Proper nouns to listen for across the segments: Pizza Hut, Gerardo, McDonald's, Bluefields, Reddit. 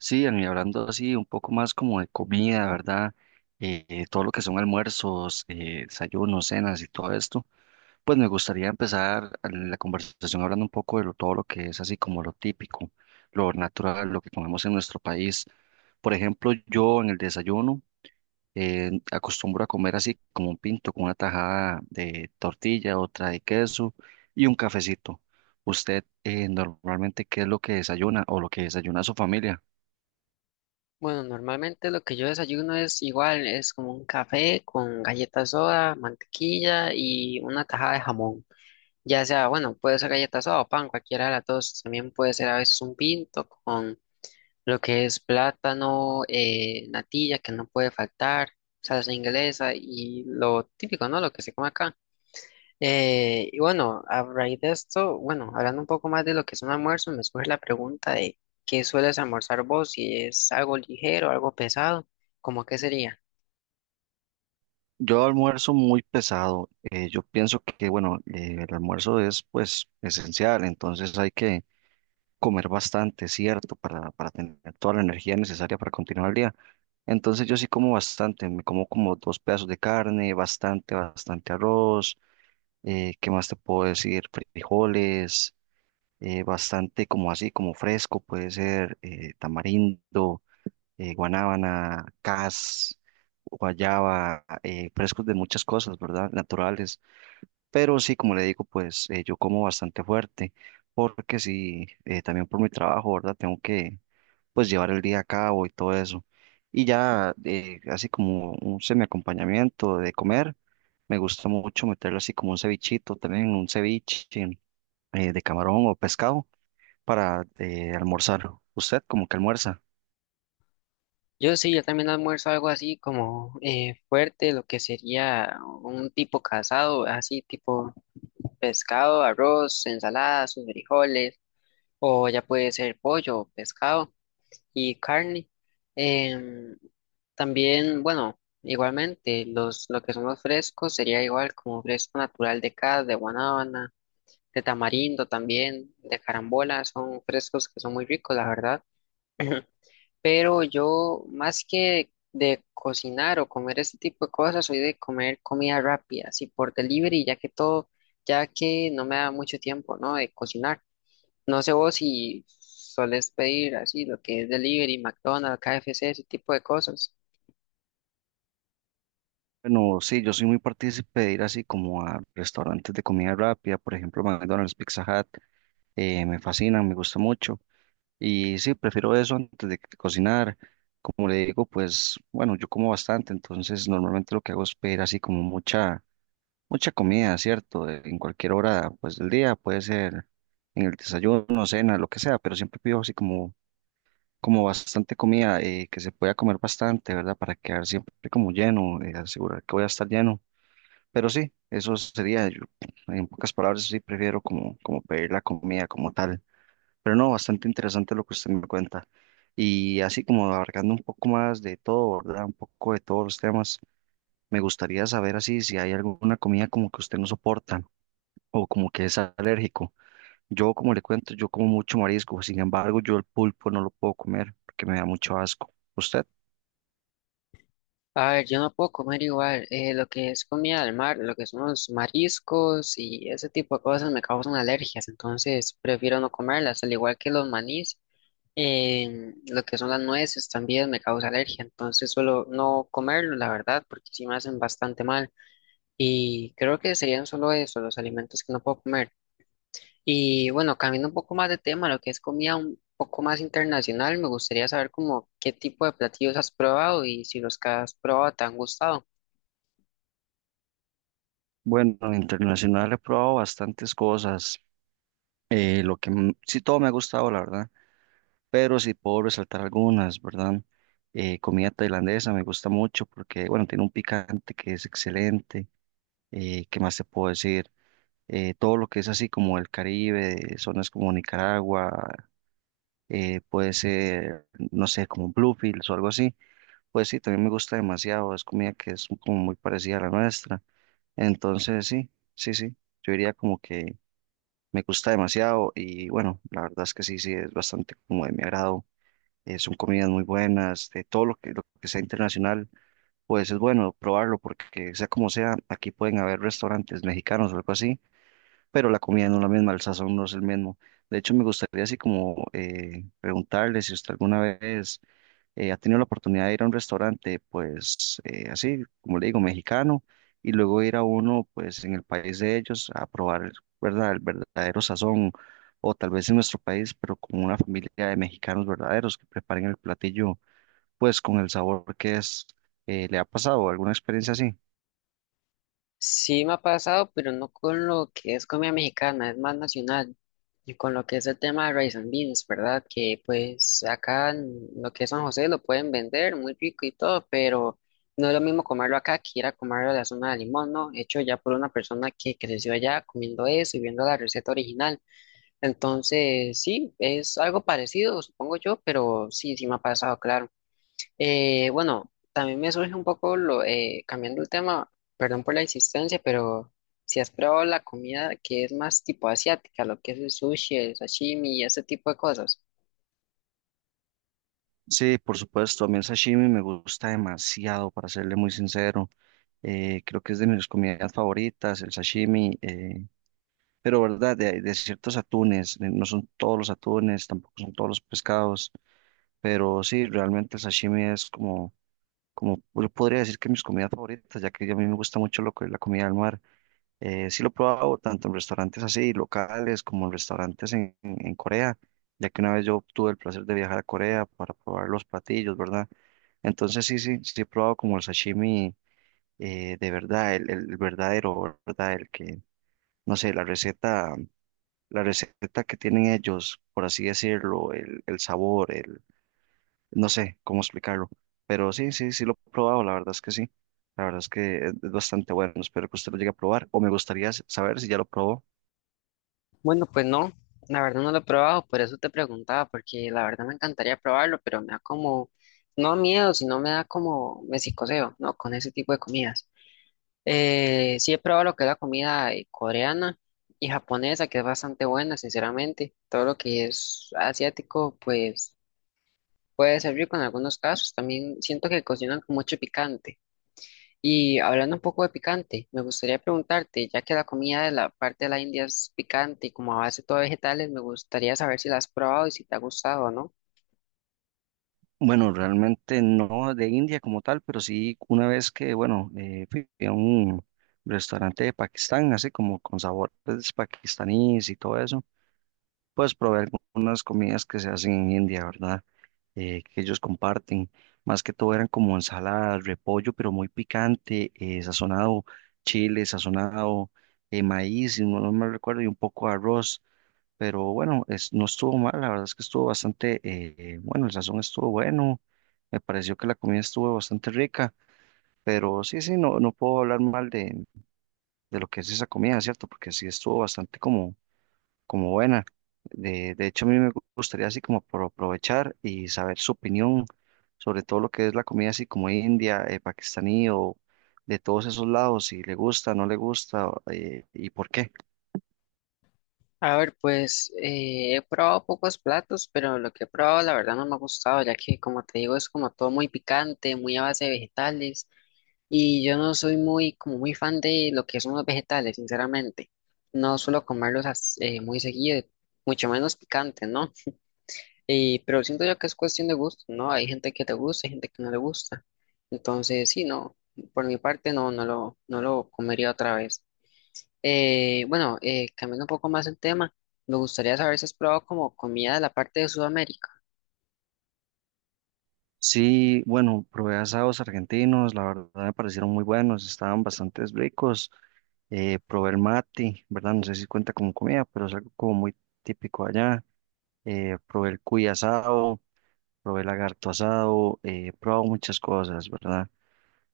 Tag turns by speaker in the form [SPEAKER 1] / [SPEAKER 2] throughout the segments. [SPEAKER 1] Sí, Ian, y hablando así un poco más como de comida, ¿verdad? Todo lo que son almuerzos, desayunos, cenas y todo esto, pues me gustaría empezar la conversación hablando un poco de todo lo que es así como lo típico, lo natural, lo que comemos en nuestro país. Por ejemplo, yo en el desayuno acostumbro a comer así como un pinto, con una tajada de tortilla, otra de queso y un cafecito. ¿Usted normalmente qué es lo que desayuna o lo que desayuna su familia?
[SPEAKER 2] Bueno, normalmente lo que yo desayuno es igual, es como un café con galleta soda, mantequilla y una tajada de jamón. Ya sea, bueno, puede ser galleta soda o pan, cualquiera de las dos. También puede ser a veces un pinto con lo que es plátano, natilla, que no puede faltar, salsa inglesa y lo típico, ¿no? Lo que se come acá. Y bueno, a raíz de esto, bueno, hablando un poco más de lo que es un almuerzo, me surge la pregunta de ¿qué sueles almorzar vos? Si es algo ligero, algo pesado, ¿cómo qué sería?
[SPEAKER 1] Yo almuerzo muy pesado. Yo pienso que, bueno, el almuerzo es pues esencial, entonces hay que comer bastante, ¿cierto? Para tener toda la energía necesaria para continuar el día. Entonces yo sí como bastante, me como como dos pedazos de carne, bastante, bastante arroz, ¿qué más te puedo decir? Frijoles, bastante como así, como fresco, puede ser tamarindo, guanábana, cas, guayaba, frescos de muchas cosas, ¿verdad? Naturales. Pero sí, como le digo, pues yo como bastante fuerte, porque sí, también por mi trabajo, ¿verdad? Tengo que, pues, llevar el día a cabo y todo eso. Y ya, así como un semiacompañamiento de comer, me gusta mucho meterlo así como un cevichito, también un ceviche de camarón o pescado para almorzar. ¿Usted como que almuerza?
[SPEAKER 2] Yo sí, yo también almuerzo algo así como fuerte, lo que sería un tipo casado, así tipo pescado, arroz, ensalada, sus frijoles, o ya puede ser pollo, o pescado. Y carne. Em, También, bueno, igualmente, lo que son los frescos sería igual como fresco natural de cas, de guanábana, de tamarindo también, de carambola, son frescos que son muy ricos, la verdad. Pero yo, más que de cocinar o comer ese tipo de cosas, soy de comer comida rápida, así por delivery, ya que no me da mucho tiempo, ¿no? De cocinar. No sé vos si solés pedir así lo que es delivery, McDonald's, KFC, ese tipo de cosas.
[SPEAKER 1] Bueno, sí, yo soy muy partícipe de ir así como a restaurantes de comida rápida, por ejemplo, McDonald's, Pizza Hut, me fascinan, me gusta mucho. Y sí, prefiero eso antes de que cocinar. Como le digo, pues bueno, yo como bastante, entonces normalmente lo que hago es pedir así como mucha comida, ¿cierto? En cualquier hora, pues del día, puede ser en el desayuno, cena, lo que sea, pero siempre pido así como, como bastante comida, que se pueda comer bastante, ¿verdad? Para quedar siempre como lleno, asegurar que voy a estar lleno. Pero sí, eso sería, yo, en pocas palabras, sí prefiero como, como pedir la comida como tal. Pero no, bastante interesante lo que usted me cuenta. Y así como abarcando un poco más de todo, ¿verdad? Un poco de todos los temas, me gustaría saber así si hay alguna comida como que usted no soporta o como que es alérgico. Yo, como le cuento, yo como mucho marisco, sin embargo, yo el pulpo no lo puedo comer porque me da mucho asco. ¿Usted?
[SPEAKER 2] A ver, yo no puedo comer igual. Lo que es comida del mar, lo que son los mariscos y ese tipo de cosas me causan alergias, entonces prefiero no comerlas, al igual que los manís. Lo que son las nueces también me causa alergia, entonces suelo no comerlo, la verdad, porque sí me hacen bastante mal. Y creo que serían solo eso, los alimentos que no puedo comer. Y bueno, cambiando un poco más de tema, lo que es comida un poco más internacional, me gustaría saber como qué tipo de platillos has probado y si los que has probado te han gustado.
[SPEAKER 1] Bueno, internacional he probado bastantes cosas. Lo que sí todo me ha gustado, la verdad, pero sí puedo resaltar algunas, ¿verdad? Comida tailandesa me gusta mucho porque, bueno, tiene un picante que es excelente. ¿Qué más te puedo decir? Todo lo que es así como el Caribe, zonas como Nicaragua, puede ser, no sé, como Bluefields o algo así. Pues sí, también me gusta demasiado, es comida que es como muy parecida a la nuestra. Entonces, sí, sí, sí, yo diría como que me gusta demasiado y bueno, la verdad es que sí, sí, es bastante como de mi agrado. Son comidas muy buenas, de todo lo que sea internacional, pues es bueno probarlo porque sea como sea, aquí pueden haber restaurantes mexicanos o algo así, pero la comida no es la misma, el sazón no es el mismo. De hecho, me gustaría así como preguntarle si usted alguna vez ha tenido la oportunidad de ir a un restaurante, pues así, como le digo, mexicano, y luego ir a uno, pues en el país de ellos, a probar, ¿verdad?, el verdadero sazón, o tal vez en nuestro país, pero con una familia de mexicanos verdaderos que preparen el platillo, pues con el sabor que es. ¿Le ha pasado alguna experiencia así?
[SPEAKER 2] Sí me ha pasado, pero no con lo que es comida mexicana, es más nacional. Y con lo que es el tema de rice and beans, ¿verdad? Que pues acá en lo que es San José lo pueden vender muy rico y todo, pero no es lo mismo comerlo acá que ir a comerlo a la zona de Limón, ¿no? Hecho ya por una persona que creció allá comiendo eso y viendo la receta original. Entonces, sí, es algo parecido, supongo yo, pero sí, sí me ha pasado, claro. Bueno, también me surge un poco lo, cambiando el tema, perdón por la insistencia, pero si has probado la comida que es más tipo asiática, lo que es el sushi, el sashimi y ese tipo de cosas.
[SPEAKER 1] Sí, por supuesto, a mí el sashimi me gusta demasiado, para serle muy sincero. Creo que es de mis comidas favoritas, el sashimi. Pero verdad, de ciertos atunes, no son todos los atunes, tampoco son todos los pescados, pero sí, realmente el sashimi es como, como yo podría decir que mis comidas favoritas, ya que a mí me gusta mucho la comida del mar. Sí lo he probado tanto en restaurantes así, locales, como en restaurantes en Corea, ya que una vez yo tuve el placer de viajar a Corea para probar los platillos, ¿verdad? Entonces sí, sí, sí he probado como el sashimi, de verdad, el verdadero, ¿verdad? El que, no sé, la receta que tienen ellos, por así decirlo, el sabor, no sé cómo explicarlo, pero sí, sí, sí lo he probado, la verdad es que sí, la verdad es que es bastante bueno, espero que usted lo llegue a probar, o me gustaría saber si ya lo probó.
[SPEAKER 2] Bueno, pues no, la verdad no lo he probado, por eso te preguntaba, porque la verdad me encantaría probarlo, pero me da como, no miedo, sino me da como, me psicoseo, ¿no? Con ese tipo de comidas. Sí he probado lo que es la comida coreana y japonesa, que es bastante buena, sinceramente. Todo lo que es asiático, pues puede ser rico en algunos casos. También siento que cocinan con mucho picante. Y hablando un poco de picante, me gustaría preguntarte, ya que la comida de la parte de la India es picante y como a base todo vegetales, me gustaría saber si la has probado y si te ha gustado o no.
[SPEAKER 1] Bueno, realmente no de India como tal, pero sí una vez que, bueno, fui a un restaurante de Pakistán, así como con sabores pakistaníes y todo eso, pues probé algunas comidas que se hacen en India, ¿verdad? Que ellos comparten. Más que todo eran como ensaladas, repollo, pero muy picante, sazonado, chile, sazonado, maíz, si no, no me recuerdo, y un poco de arroz. Pero bueno, es, no estuvo mal, la verdad es que estuvo bastante, bueno, el sazón estuvo bueno, me pareció que la comida estuvo bastante rica, pero sí, sí, no, no puedo hablar mal de lo que es esa comida, ¿cierto? Porque sí estuvo bastante como como buena. De hecho, a mí me gustaría así como por aprovechar y saber su opinión sobre todo lo que es la comida así como india, pakistaní o de todos esos lados, si le gusta, no le gusta, y por qué.
[SPEAKER 2] A ver, pues he probado pocos platos, pero lo que he probado la verdad no me ha gustado, ya que como te digo es como todo muy picante, muy a base de vegetales y yo no soy muy como muy fan de lo que son los vegetales, sinceramente. No suelo comerlos muy seguido, mucho menos picante, ¿no? Y, pero siento yo que es cuestión de gusto, ¿no? Hay gente que te gusta, hay gente que no le gusta. Entonces, sí, no, por mi parte no, no lo comería otra vez. Bueno, cambiando un poco más el tema, me gustaría saber si has probado como comida de la parte de Sudamérica.
[SPEAKER 1] Sí, bueno, probé asados argentinos, la verdad me parecieron muy buenos, estaban bastante ricos. Probé el mati, ¿verdad? No sé si cuenta como comida, pero es algo como muy típico allá. Probé el cuy asado, probé el lagarto asado, he probado muchas cosas, ¿verdad?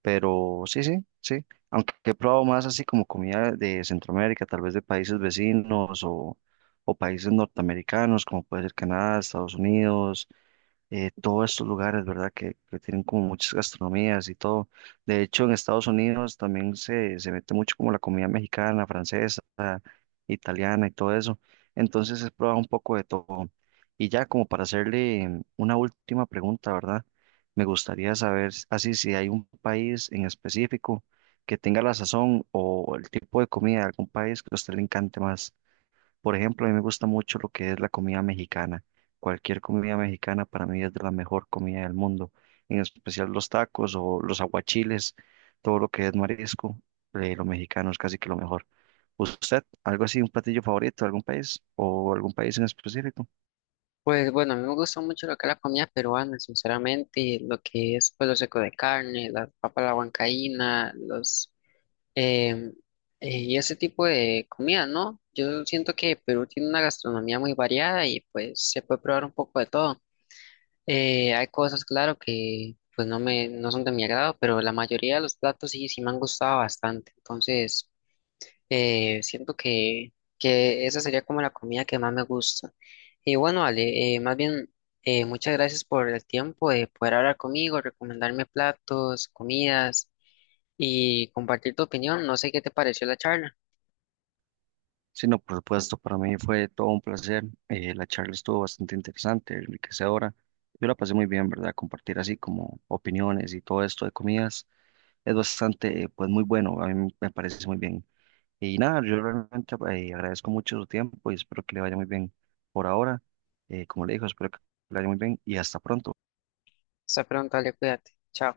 [SPEAKER 1] Pero sí, sí, sí. Aunque he probado más así como comida de Centroamérica, tal vez de países vecinos o países norteamericanos, como puede ser Canadá, Estados Unidos, todos estos lugares, ¿verdad? Que tienen como muchas gastronomías y todo. De hecho, en Estados Unidos también se mete mucho como la comida mexicana, francesa, italiana y todo eso. Entonces he probado un poco de todo. Y ya como para hacerle una última pregunta, ¿verdad? Me gustaría saber así si hay un país en específico que tenga la sazón o el tipo de comida de algún país que a usted le encante más. Por ejemplo, a mí me gusta mucho lo que es la comida mexicana. Cualquier comida mexicana para mí es de la mejor comida del mundo, en especial los tacos o los aguachiles, todo lo que es marisco, lo mexicano es casi que lo mejor. ¿Usted, algo así, un platillo favorito de algún país o algún país en específico?
[SPEAKER 2] Pues bueno, a mí me gusta mucho lo que es la comida peruana, sinceramente, lo que es pues, lo seco de carne, la papa a la huancaína, los em, y ese tipo de comida, ¿no? Yo siento que Perú tiene una gastronomía muy variada y pues se puede probar un poco de todo. Hay cosas, claro, que pues no son de mi agrado, pero la mayoría de los platos sí, sí me han gustado bastante. Entonces Eh, siento que, que esa sería como la comida que más me gusta. Y bueno, Ale, más bien, muchas gracias por el tiempo de poder hablar conmigo, recomendarme platos, comidas y compartir tu opinión. No sé qué te pareció la charla.
[SPEAKER 1] Sí, no, por supuesto, para mí fue todo un placer. La charla estuvo bastante interesante, enriquecedora. Yo la pasé muy bien, ¿verdad? Compartir así como opiniones y todo esto de comidas es bastante, pues muy bueno, a mí me parece muy bien. Y nada, yo realmente agradezco mucho su tiempo y espero que le vaya muy bien por ahora. Como le digo, espero que le vaya muy bien y hasta pronto.
[SPEAKER 2] Hasta pronto, Ale, cuídate. Chao.